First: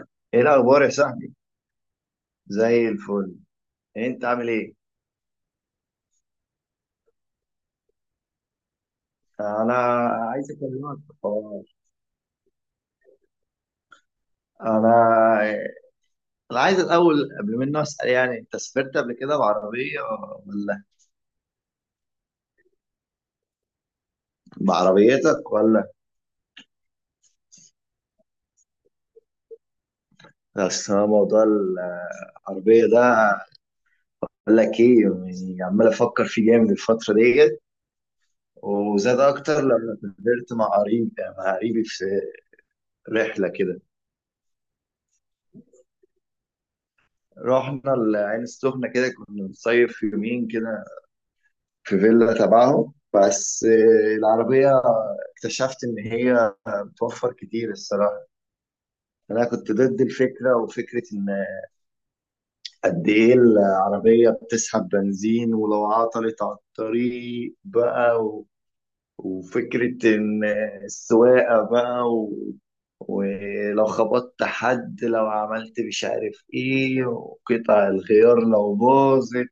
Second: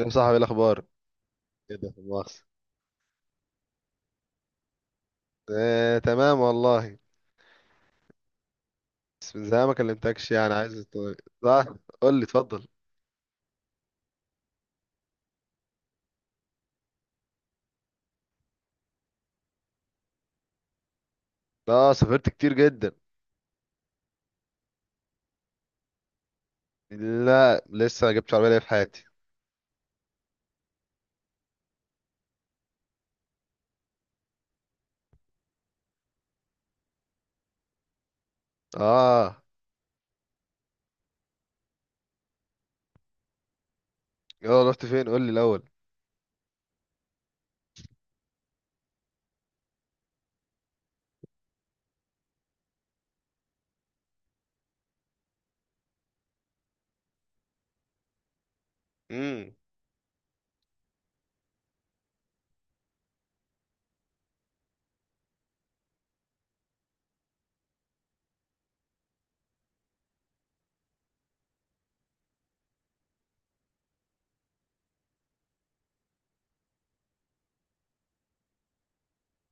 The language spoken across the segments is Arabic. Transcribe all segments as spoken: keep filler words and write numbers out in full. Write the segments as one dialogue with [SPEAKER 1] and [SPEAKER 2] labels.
[SPEAKER 1] يا صاحبي، إيه
[SPEAKER 2] ايه الاخبار
[SPEAKER 1] الاخبار؟
[SPEAKER 2] يا صاحبي.
[SPEAKER 1] كده مؤاخذة.
[SPEAKER 2] زي الفل. انت عامل ايه؟
[SPEAKER 1] آه، تمام والله. بس من زمان ما
[SPEAKER 2] انا
[SPEAKER 1] كلمتكش،
[SPEAKER 2] عايز
[SPEAKER 1] يعني عايز
[SPEAKER 2] اكلمك في
[SPEAKER 1] أت-
[SPEAKER 2] حوار.
[SPEAKER 1] صح، قول لي اتفضل.
[SPEAKER 2] انا انا عايز الاول قبل ما اسال، يعني انت سافرت قبل كده بعربيه ولا
[SPEAKER 1] اه، سافرت كتير جدا.
[SPEAKER 2] بعربيتك ولا؟
[SPEAKER 1] لا لسه ما جبتش عربيه ليا في حياتي.
[SPEAKER 2] اصل أنا موضوع العربيه ده، اقول لك ايه، يعني عمال افكر فيه جامد الفتره ديت، وزاد
[SPEAKER 1] اه،
[SPEAKER 2] اكتر لما سافرت مع قريب، مع قريبي في رحله كده.
[SPEAKER 1] يلا رحت فين؟ قول لي الاول.
[SPEAKER 2] رحنا العين السخنه كده، كنا بنصيف يومين كده في فيلا تبعهم. بس آه، العربية اكتشفت إن هي بتوفر كتير الصراحة. أنا
[SPEAKER 1] امم.
[SPEAKER 2] كنت ضد الفكرة، وفكرة إن قد إيه العربية بتسحب بنزين، ولو عطلت على الطريق بقى و... وفكرة إن السواقة بقى و... ولو خبطت حد، لو عملت مش عارف إيه، وقطع الغيار لو باظت،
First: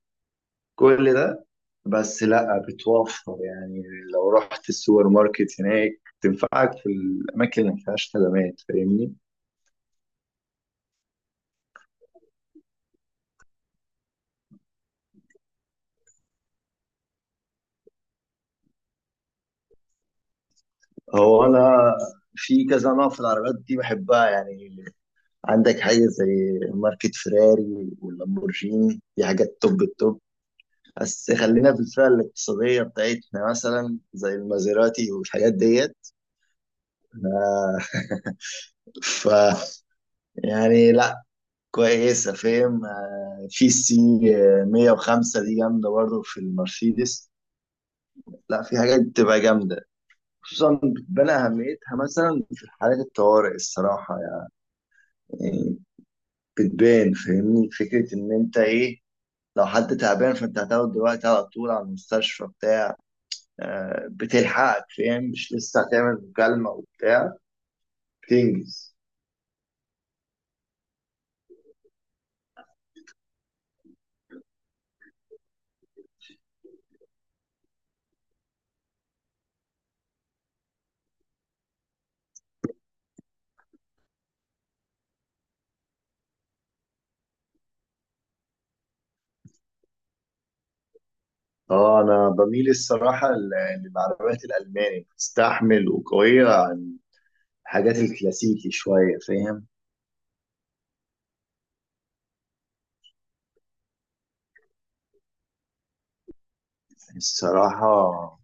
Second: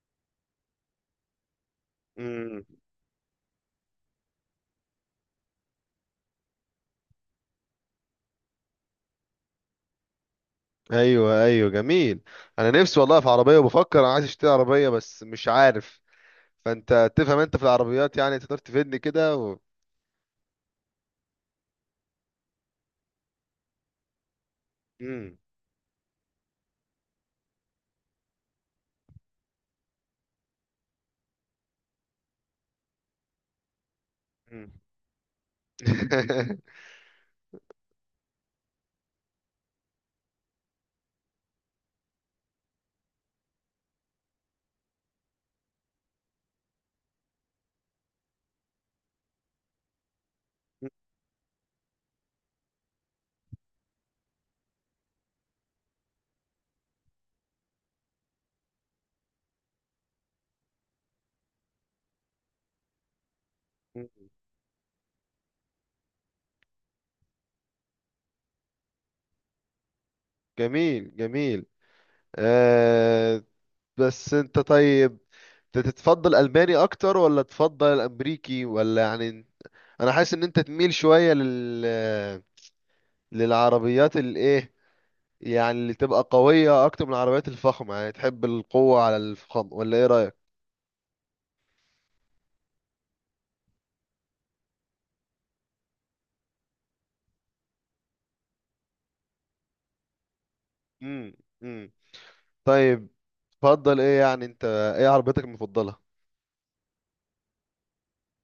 [SPEAKER 2] كل ده. بس لا،
[SPEAKER 1] امم.
[SPEAKER 2] بتوفر يعني. لو رحت السوبر ماركت هناك تنفعك في الاماكن اللي ما فيهاش خدمات، فاهمني.
[SPEAKER 1] ايوه، ايوه، جميل. انا نفسي والله في عربيه، وبفكر انا عايز اشتري عربيه بس مش عارف. فانت تفهم، انت في العربيات يعني تقدر تفيدني كده و...
[SPEAKER 2] هو انا في كذا نوع في العربيات دي بحبها يعني.
[SPEAKER 1] امم.
[SPEAKER 2] عندك حاجه زي ماركه فيراري واللامبورجيني، دي حاجات توب التوب، بس خلينا في الفئه الاقتصاديه بتاعتنا مثلا زي
[SPEAKER 1] أمم.
[SPEAKER 2] المازيراتي والحاجات ديت. آه، ف يعني لا كويسة، فاهم؟ آه، في سي مية وخمسة دي جامدة برضه في المرسيدس. لا، في حاجات بتبقى جامدة، خصوصا بتبان أهميتها مثلا في حالات الطوارئ الصراحة يعني. بتبان، فاهمني؟ فكرة إن أنت إيه، لو حد تعبان فأنت هتاخد دلوقتي على طول على المستشفى بتاع، آه،
[SPEAKER 1] مم.
[SPEAKER 2] بتلحقك، فاهم؟ مش لسه هتعمل مكالمة وبتاع، بتنجز.
[SPEAKER 1] جميل، جميل. آه بس انت طيب، انت تتفضل الماني اكتر ولا تفضل الامريكي، ولا يعني انا حاسس ان انت تميل شوية لل للعربيات الايه، يعني اللي تبقى قوية اكتر من العربيات الفخمة. يعني تحب القوة على الفخامة، ولا ايه رأيك؟
[SPEAKER 2] اه انا بميل الصراحه لل- للعربيات الالماني، بتستحمل وقويه، حاجات الكلاسيكي شوية، فاهم؟
[SPEAKER 1] امم. طيب، تفضل ايه يعني انت؟ ايه عربيتك المفضلة؟
[SPEAKER 2] الصراحة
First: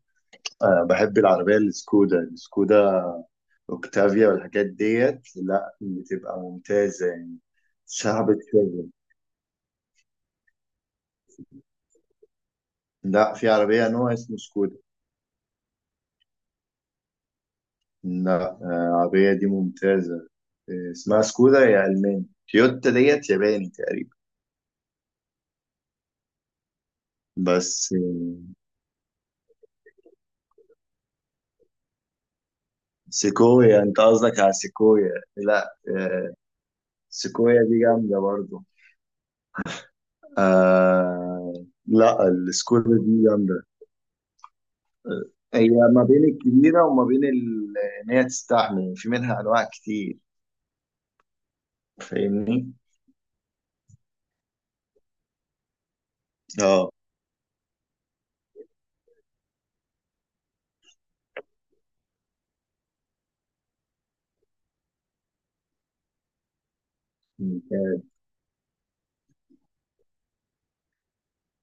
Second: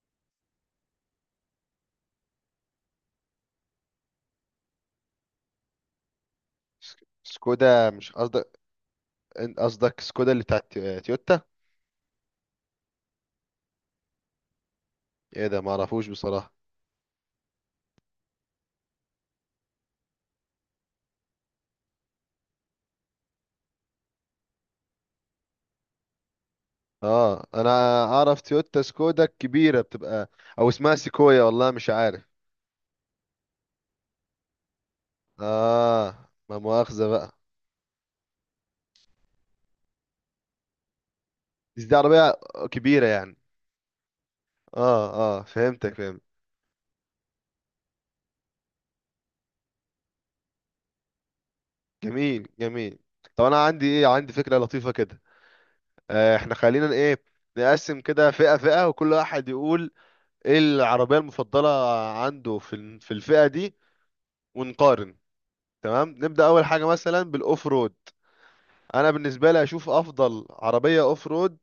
[SPEAKER 2] آه، بحب العربية السكودا السكودا اوكتافيا والحاجات ديت، لا بتبقى
[SPEAKER 1] سك-
[SPEAKER 2] ممتازة يعني.
[SPEAKER 1] سكودا، مش
[SPEAKER 2] صعبة
[SPEAKER 1] قصدك؟
[SPEAKER 2] شغل.
[SPEAKER 1] إن- قصدك سكودا اللي بتاعت تي- تويوتا؟
[SPEAKER 2] لا، في عربية نوع اسمه سكودا.
[SPEAKER 1] ايه ده؟ ما اعرفوش بصراحة.
[SPEAKER 2] لا آه، العربية دي ممتازة، آه، اسمها سكودا، هي ألماني. تويوتا ديت ياباني تقريبا.
[SPEAKER 1] اه انا
[SPEAKER 2] بس آه،
[SPEAKER 1] اعرف تويوتا سكودا الكبيرة بتبقى، او اسمها سيكويا، والله مش عارف.
[SPEAKER 2] سيكويا، انت قصدك على سيكويا؟ لا
[SPEAKER 1] اه،
[SPEAKER 2] آه،
[SPEAKER 1] ما مؤاخذة بقى.
[SPEAKER 2] سيكويا دي جامدة برضو. آه
[SPEAKER 1] بس دي
[SPEAKER 2] لا،
[SPEAKER 1] عربية
[SPEAKER 2] السكودا
[SPEAKER 1] كبيرة
[SPEAKER 2] دي
[SPEAKER 1] يعني.
[SPEAKER 2] جامدة.
[SPEAKER 1] اه، اه،
[SPEAKER 2] هي
[SPEAKER 1] فهمتك
[SPEAKER 2] ما
[SPEAKER 1] فهمت.
[SPEAKER 2] بين الكبيرة وما بين ال- إن هي تستحمل، في منها أنواع كتير،
[SPEAKER 1] جميل،
[SPEAKER 2] فاهمني؟
[SPEAKER 1] جميل. طب انا عندي ايه؟ عندي فكرة لطيفة كده. آه، احنا
[SPEAKER 2] اه،
[SPEAKER 1] خلينا ايه، نقسم كده فئة فئة، وكل واحد يقول ايه العربية المفضلة عنده في ال- في الفئة دي، ونقارن. تمام، نبدأ أول حاجة مثلا بالأوف رود.
[SPEAKER 2] ممتاز.
[SPEAKER 1] أنا بالنسبة لي أشوف أفضل عربية أوف رود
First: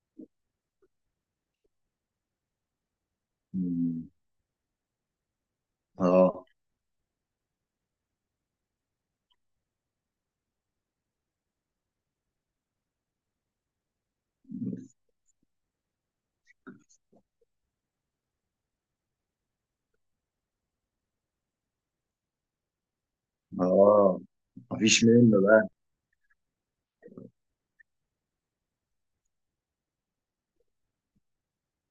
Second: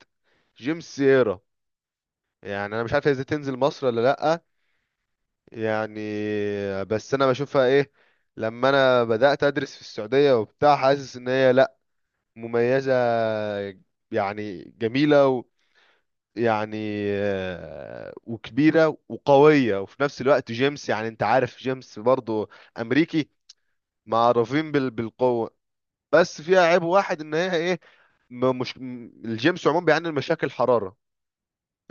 [SPEAKER 1] جيمس سييرا. يعني أنا مش عارف هي إزاي تنزل مصر ولا
[SPEAKER 2] مم.
[SPEAKER 1] لأ، يعني.
[SPEAKER 2] اه
[SPEAKER 1] بس أنا بشوفها إيه، لما أنا بدأت أدرس في السعودية وبتاع، حاسس إن هي لأ، مميزة، يعني جميلة يعني. آه، وكبيرة وقوية، وفي نفس الوقت جيمس، يعني انت عارف جيمس برضو امريكي،
[SPEAKER 2] اه،
[SPEAKER 1] معروفين بال-
[SPEAKER 2] مفيش منه
[SPEAKER 1] بالقوة.
[SPEAKER 2] بقى.
[SPEAKER 1] بس فيها عيب واحد، ان هي ايه، م- مش م- الجيمس عموما بيعاني من مشاكل حرارة.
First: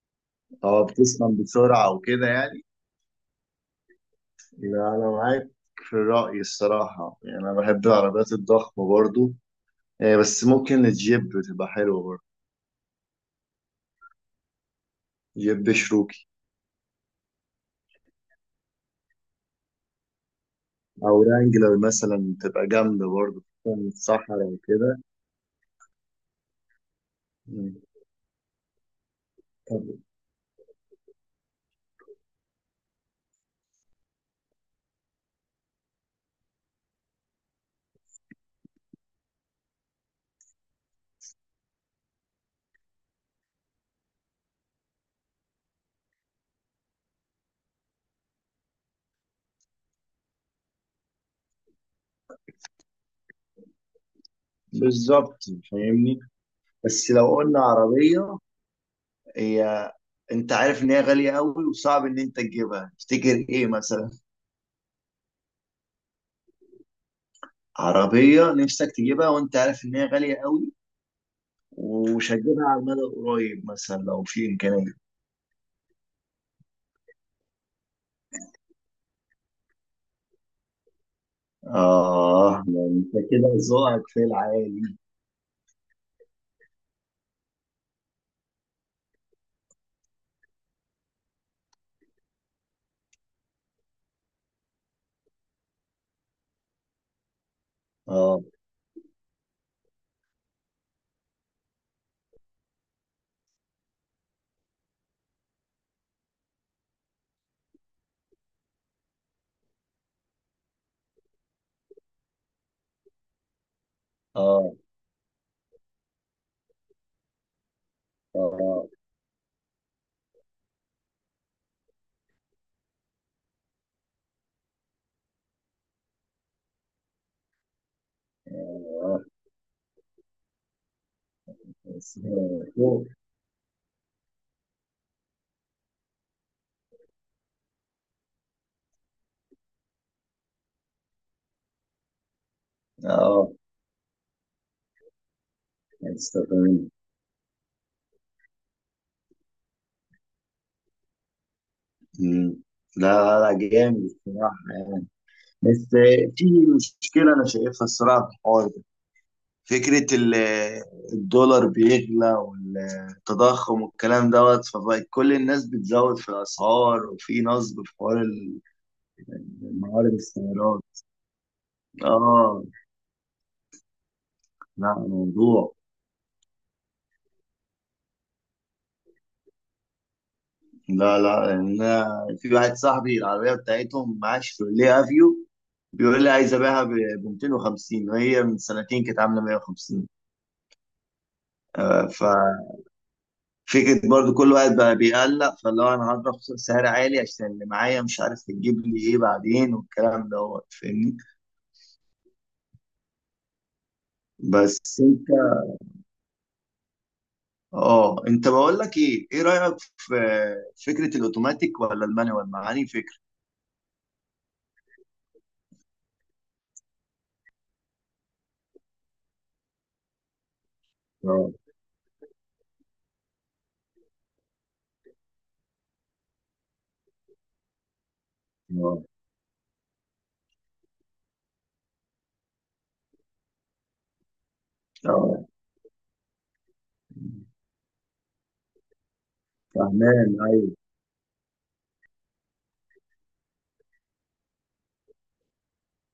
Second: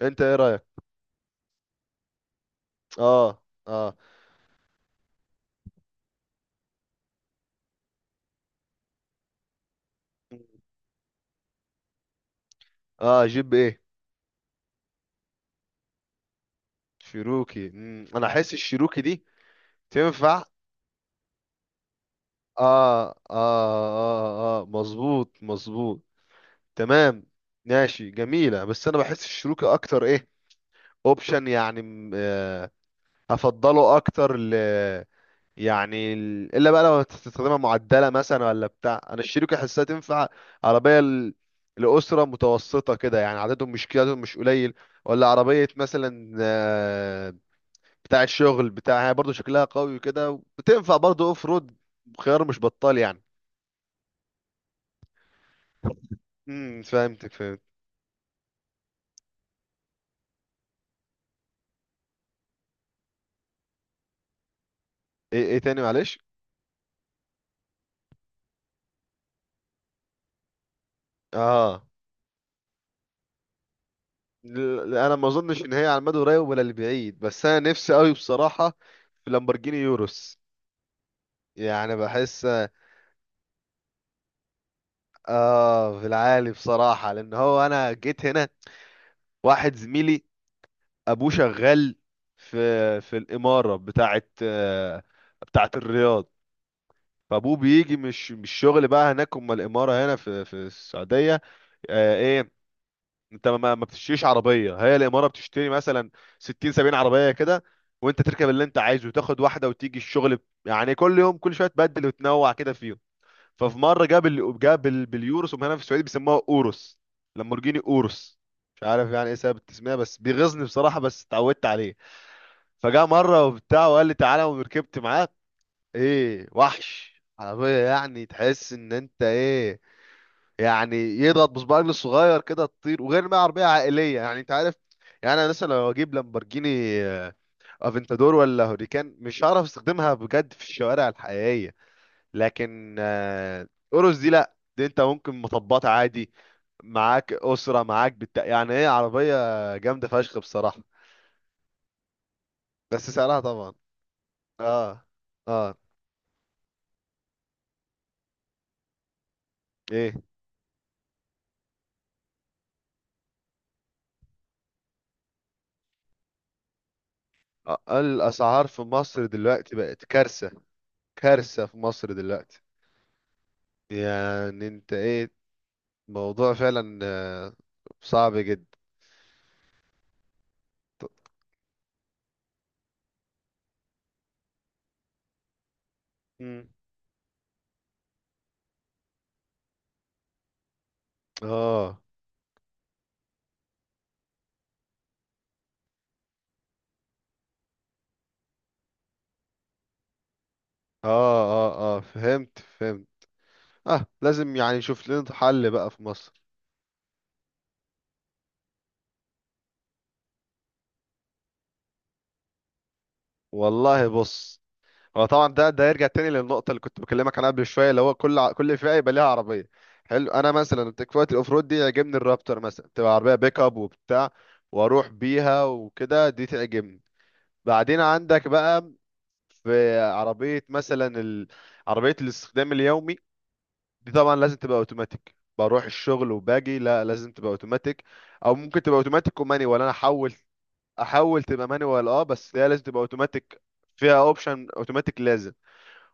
[SPEAKER 1] انت ايه رأيك؟
[SPEAKER 2] اه، بتسخن بسرعة وكده يعني.
[SPEAKER 1] اه، اه.
[SPEAKER 2] لا، أنا معاك في الرأي الصراحة، يعني أنا بحب العربيات الضخمة برضو آه، بس ممكن الجيب تبقى حلوة برضو،
[SPEAKER 1] اه، جيب ايه؟
[SPEAKER 2] جيب شروكي،
[SPEAKER 1] شيروكي. مم، انا احس الشيروكي دي تنفع.
[SPEAKER 2] أو رانجلر مثلا تبقى جامدة
[SPEAKER 1] اه، اه،
[SPEAKER 2] برضو خصوصاً في الصحراء
[SPEAKER 1] اه، اه،
[SPEAKER 2] وكده.
[SPEAKER 1] مظبوط، مظبوط. تمام.
[SPEAKER 2] مم.
[SPEAKER 1] ماشي، جميلة. بس انا بحس الشيروكي
[SPEAKER 2] طب
[SPEAKER 1] اكتر ايه، اوبشن يعني. هفضله اكتر ل، يعني ال- الا بقى. لو هتستخدمها معدله مثلا ولا بتاع، انا الشيروكي احسها تنفع عربيه ل- لاسره متوسطه كده، يعني عددهم مش كده، عددهم مش قليل. ولا عربيه مثلا آه، بتاعه شغل بتاع، هي برضو شكلها قوي كده، بتنفع برضو اوف رود. خيار مش بطال يعني.
[SPEAKER 2] بالظبط، فاهمني.
[SPEAKER 1] امم،
[SPEAKER 2] بس
[SPEAKER 1] فهمتك
[SPEAKER 2] لو
[SPEAKER 1] فهمت.
[SPEAKER 2] قلنا عربية، هي انت عارف ان هي غالية قوي وصعب ان انت تجيبها، تفتكر ايه مثلا؟
[SPEAKER 1] ايه ايه تاني معلش؟
[SPEAKER 2] عربية نفسك تجيبها وانت عارف ان هي غالية قوي
[SPEAKER 1] اه،
[SPEAKER 2] ومش هتجيبها على المدى القريب، مثلا لو في امكانية.
[SPEAKER 1] ل- انا ما اظنش ان هي على المدى القريب ولا البعيد، بس انا نفسي قوي بصراحه في لامبورجيني يوروس. يعني بحس.
[SPEAKER 2] اه، يعني انت كده ذوقك في العالي.
[SPEAKER 1] اه، في العالي بصراحة. لان هو انا جيت هنا، واحد زميلي ابوه شغال في، في الإمارة بتاعت آه، بتاعت الرياض. فابوه بيجي، مش
[SPEAKER 2] اه
[SPEAKER 1] مش شغل بقى هناك، اما الإمارة هنا في في السعودية. آه، ايه، انت ما ما بتشتريش عربية، هي الإمارة بتشتري مثلا ستين سبعين عربية كده، وانت تركب اللي انت عايزه وتاخد واحدة وتيجي الشغل. يعني كل يوم، كل شوية تبدل وتنوع كده فيهم. ففي مره جاب ال...
[SPEAKER 2] اه
[SPEAKER 1] جاب ال... باليوروس، هم هنا في السعوديه بيسموها اوروس، لامبورجيني اوروس. مش
[SPEAKER 2] اه
[SPEAKER 1] عارف يعني ايه سبب التسميه، بس بيغيظني بصراحه، بس اتعودت عليه. فجاء مره وبتاع وقال لي تعالى، وركبت معاه. ايه وحش عربيه! يعني تحس ان
[SPEAKER 2] اه.
[SPEAKER 1] انت ايه، يعني يضغط بصبع رجله
[SPEAKER 2] بس
[SPEAKER 1] الصغير
[SPEAKER 2] هي
[SPEAKER 1] كده تطير.
[SPEAKER 2] فوق.
[SPEAKER 1] وغير ما هي عربيه عائليه، يعني انت عارف. يعني انا مثلا لو اجيب لامبورجيني آه، افنتادور ولا هوريكان، مش هعرف استخدمها بجد في الشوارع الحقيقيه. لكن
[SPEAKER 2] اه،
[SPEAKER 1] آه، أورس دي لا، دي انت ممكن مطبات عادي.
[SPEAKER 2] هتستخدم.
[SPEAKER 1] معاك أسرة، معاك بت... يعني ايه عربية جامدة فشخ بصراحة.
[SPEAKER 2] مم.
[SPEAKER 1] بس سعرها
[SPEAKER 2] لا لا،
[SPEAKER 1] طبعا.
[SPEAKER 2] جامد الصراحة
[SPEAKER 1] اه،
[SPEAKER 2] يعني.
[SPEAKER 1] اه.
[SPEAKER 2] بس في مشكلة أنا شايفها الصراحة في الحوار،
[SPEAKER 1] ايه،
[SPEAKER 2] فكرة ال- الدولار بيغلى والتضخم والكلام دوت، فبقت كل الناس بتزود في الأسعار، وفي نصب
[SPEAKER 1] آه،
[SPEAKER 2] في حوار ال-
[SPEAKER 1] الأسعار في مصر دلوقتي بقت
[SPEAKER 2] معارض
[SPEAKER 1] كارثة،
[SPEAKER 2] السيارات.
[SPEAKER 1] كارثة في مصر دلوقتي.
[SPEAKER 2] اه،
[SPEAKER 1] يعني انت
[SPEAKER 2] لا
[SPEAKER 1] ايه؟
[SPEAKER 2] موضوع.
[SPEAKER 1] موضوع فعلا آه، صعب جدا.
[SPEAKER 2] لا لا، يعني أنا في واحد صاحبي العربية بتاعتهم معاه شيفروليه افيو، بيقول لي عايز
[SPEAKER 1] مم.
[SPEAKER 2] ابيعها ب مية وخمسين، وهي من سنتين كانت عاملة مية وخمسين.
[SPEAKER 1] اه،
[SPEAKER 2] آه، ف فكرة برضو كل واحد بقى بيقلق، فاللي هو انا هضرب سعر عالي عشان اللي معايا، مش عارف تجيب لي ايه بعدين والكلام دوت، فاهمني.
[SPEAKER 1] اه، اه، اه، فهمت، فهمت. اه، لازم يعني
[SPEAKER 2] بس
[SPEAKER 1] نشوف
[SPEAKER 2] انت،
[SPEAKER 1] لنا حل بقى في مصر.
[SPEAKER 2] اه انت، بقول لك ايه، ايه رأيك في فكرة الاوتوماتيك ولا المانيوال، معاني فكرة؟
[SPEAKER 1] والله بص، هو طبعا ده ده يرجع تاني للنقطة اللي كنت بكلمك عنها قبل شوية، اللي هو كل ع- كل فئة يبقى ليها عربية. حلو، أنا مثلا في وقت الأوف
[SPEAKER 2] اه
[SPEAKER 1] رود دي يعجبني الرابتر مثلا، تبقى عربية بيك أب وبتاع، وأروح بيها وكده، دي تعجبني. بعدين عندك بقى
[SPEAKER 2] اه
[SPEAKER 1] في عربية مثلا ال- عربية الاستخدام اليومي. دي طبعا لازم تبقى أوتوماتيك،
[SPEAKER 2] اه،
[SPEAKER 1] بروح الشغل وباجي، لا لازم تبقى أوتوماتيك. أو ممكن تبقى أوتوماتيك ومانيوال، أنا
[SPEAKER 2] فهمان،
[SPEAKER 1] أحول،
[SPEAKER 2] ايوه.
[SPEAKER 1] أحول تبقى مانيوال. أه، بس هي لازم تبقى أوتوماتيك، فيها أوبشن أوتوماتيك لازم.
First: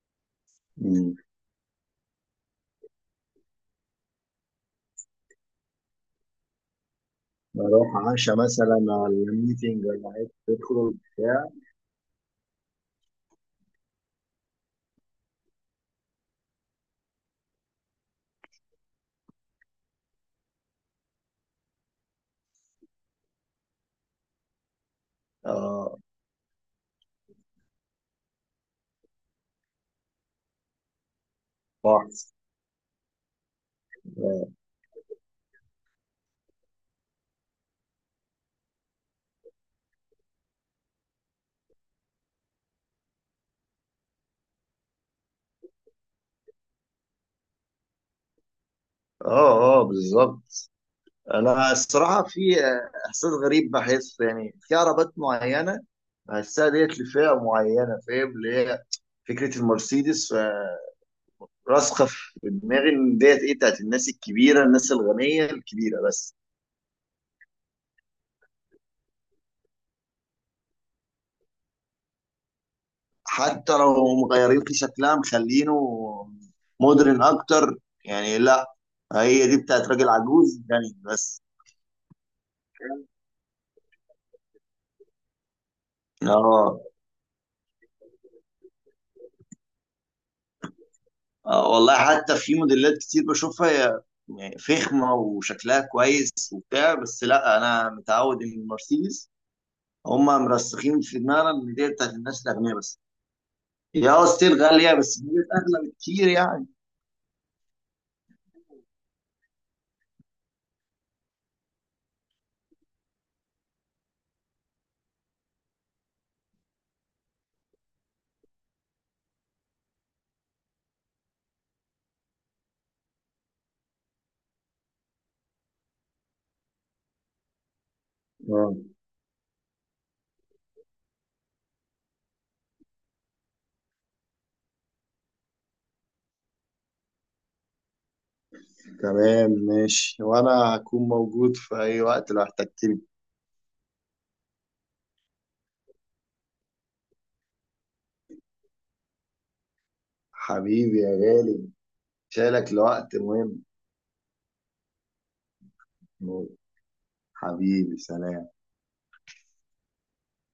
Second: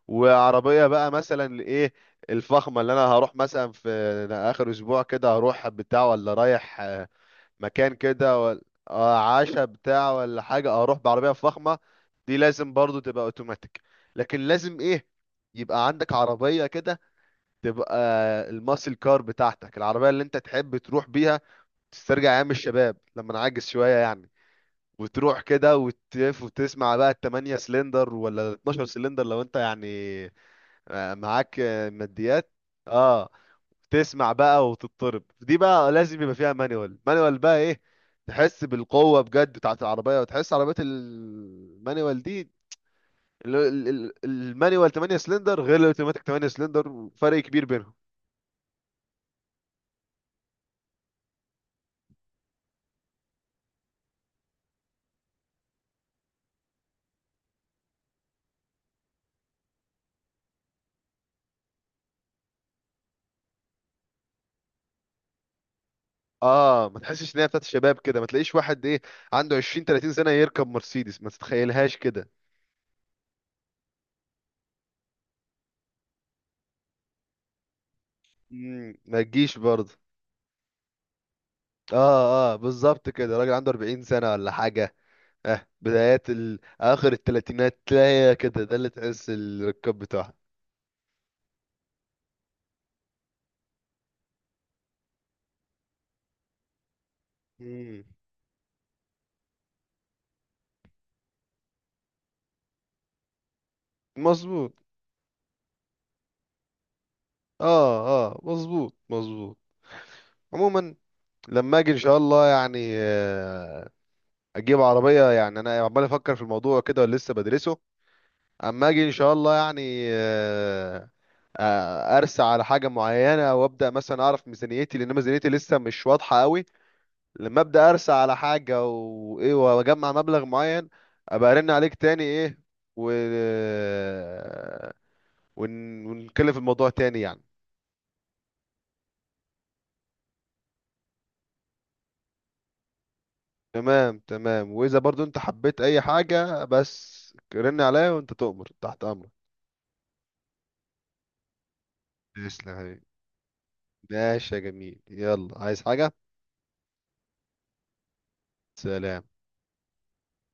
[SPEAKER 1] وعربيه بقى
[SPEAKER 2] مم.
[SPEAKER 1] مثلا لايه، الفخمه، اللي انا هروح مثلا في اخر اسبوع كده هروح بتاع، ولا رايح آه، مكان
[SPEAKER 2] بروح عشاء
[SPEAKER 1] كده، ولا
[SPEAKER 2] مثلا على
[SPEAKER 1] آه، عشا
[SPEAKER 2] ميتنج
[SPEAKER 1] بتاع
[SPEAKER 2] ولا حاجة
[SPEAKER 1] ولا حاجه،
[SPEAKER 2] تدخل
[SPEAKER 1] اروح بعربيه
[SPEAKER 2] بتاع.
[SPEAKER 1] فخمه. دي لازم برضو تبقى اوتوماتيك. لكن لازم ايه، يبقى عندك عربيه كده تبقى الماسل كار بتاعتك، العربيه اللي انت تحب تروح بيها تسترجع ايام الشباب لما نعجز شويه يعني. وتروح كده
[SPEAKER 2] اه،
[SPEAKER 1] وتلف وتسمع بقى التمانية سلندر ولا اثنا عشر سلندر، لو انت يعني آه، معاك آه،
[SPEAKER 2] بحث.
[SPEAKER 1] ماديات. اه، تسمع بقى وتضطرب. دي بقى لازم يبقى فيها مانيوال. مانيوال بقى ايه، تحس بالقوة بجد بتاعت العربية، وتحس عربية المانيوال دي. ال- ال- ال- المانيوال تمانية سلندر غير الاوتوماتيك تمانية سلندر، فرق كبير بينهم.
[SPEAKER 2] اه اه بالظبط. انا الصراحه في احساس غريب بحسه يعني، في عربات معينه بحسها ديت لفئه معينه، فاهم؟ اللي هي فكره المرسيدس آه، راسخه في دماغي ان ديت ايه، بتاعت الناس الكبيره، الناس الغنيه الكبيره بس.
[SPEAKER 1] اه، ما تحسش ان هي بتاعت الشباب كده، ما تلاقيش واحد ايه، عنده عشرين تلاتين سنة يركب مرسيدس، ما تتخيلهاش كده.
[SPEAKER 2] حتى لو مغيرين في شكلها، مخلينه مودرن اكتر، يعني لا،
[SPEAKER 1] مم، ما
[SPEAKER 2] هي
[SPEAKER 1] تجيش
[SPEAKER 2] دي بتاعت
[SPEAKER 1] برضه.
[SPEAKER 2] راجل عجوز غني بس.
[SPEAKER 1] اه، اه، بالظبط كده. راجل عنده اربعين سنة ولا حاجة. اه، بدايات ال...
[SPEAKER 2] اه،
[SPEAKER 1] اخر الثلاثينات تلاقي كده، ده اللي تحس الركاب بتاعها.
[SPEAKER 2] آه والله حتى في موديلات كتير بشوفها هي يعني فخمة وشكلها كويس وبتاع، بس لا أنا
[SPEAKER 1] مم.
[SPEAKER 2] متعود إن المرسيدس هما مرسخين في دماغنا إن دي بتاعت الناس الأغنياء بس. هي اه ستيل
[SPEAKER 1] مظبوط.
[SPEAKER 2] غالية، بس دي أغلى بكتير يعني.
[SPEAKER 1] اه، اه، مظبوط، مظبوط. عموما، لما اجي ان شاء الله يعني آه، اجيب عربيه، يعني انا عمال افكر في الموضوع كده، ولسه بدرسه. اما اجي ان شاء الله يعني، آه، آه، ارسى على حاجه معينه، وابدا مثلا اعرف ميزانيتي، لان ميزانيتي لسه مش واضحه قوي. لما ابدا ارسى على
[SPEAKER 2] اه
[SPEAKER 1] حاجه وايه، واجمع مبلغ معين، ابقى ارن عليك تاني، ايه، و ون... ونتكلم في الموضوع تاني يعني.
[SPEAKER 2] تمام ماشي. وانا هكون موجود في اي وقت لو احتجتني.
[SPEAKER 1] تمام، تمام، واذا برضو انت حبيت اي حاجه بس رن عليا، وانت تؤمر، تحت امرك.
[SPEAKER 2] حبيبي يا غالي،
[SPEAKER 1] تسلم
[SPEAKER 2] شايلك
[SPEAKER 1] يا حبيبي.
[SPEAKER 2] لوقت مهم.
[SPEAKER 1] ماشي يا جميل، يلا عايز حاجه؟
[SPEAKER 2] حبيبي، سلام.
[SPEAKER 1] سلام.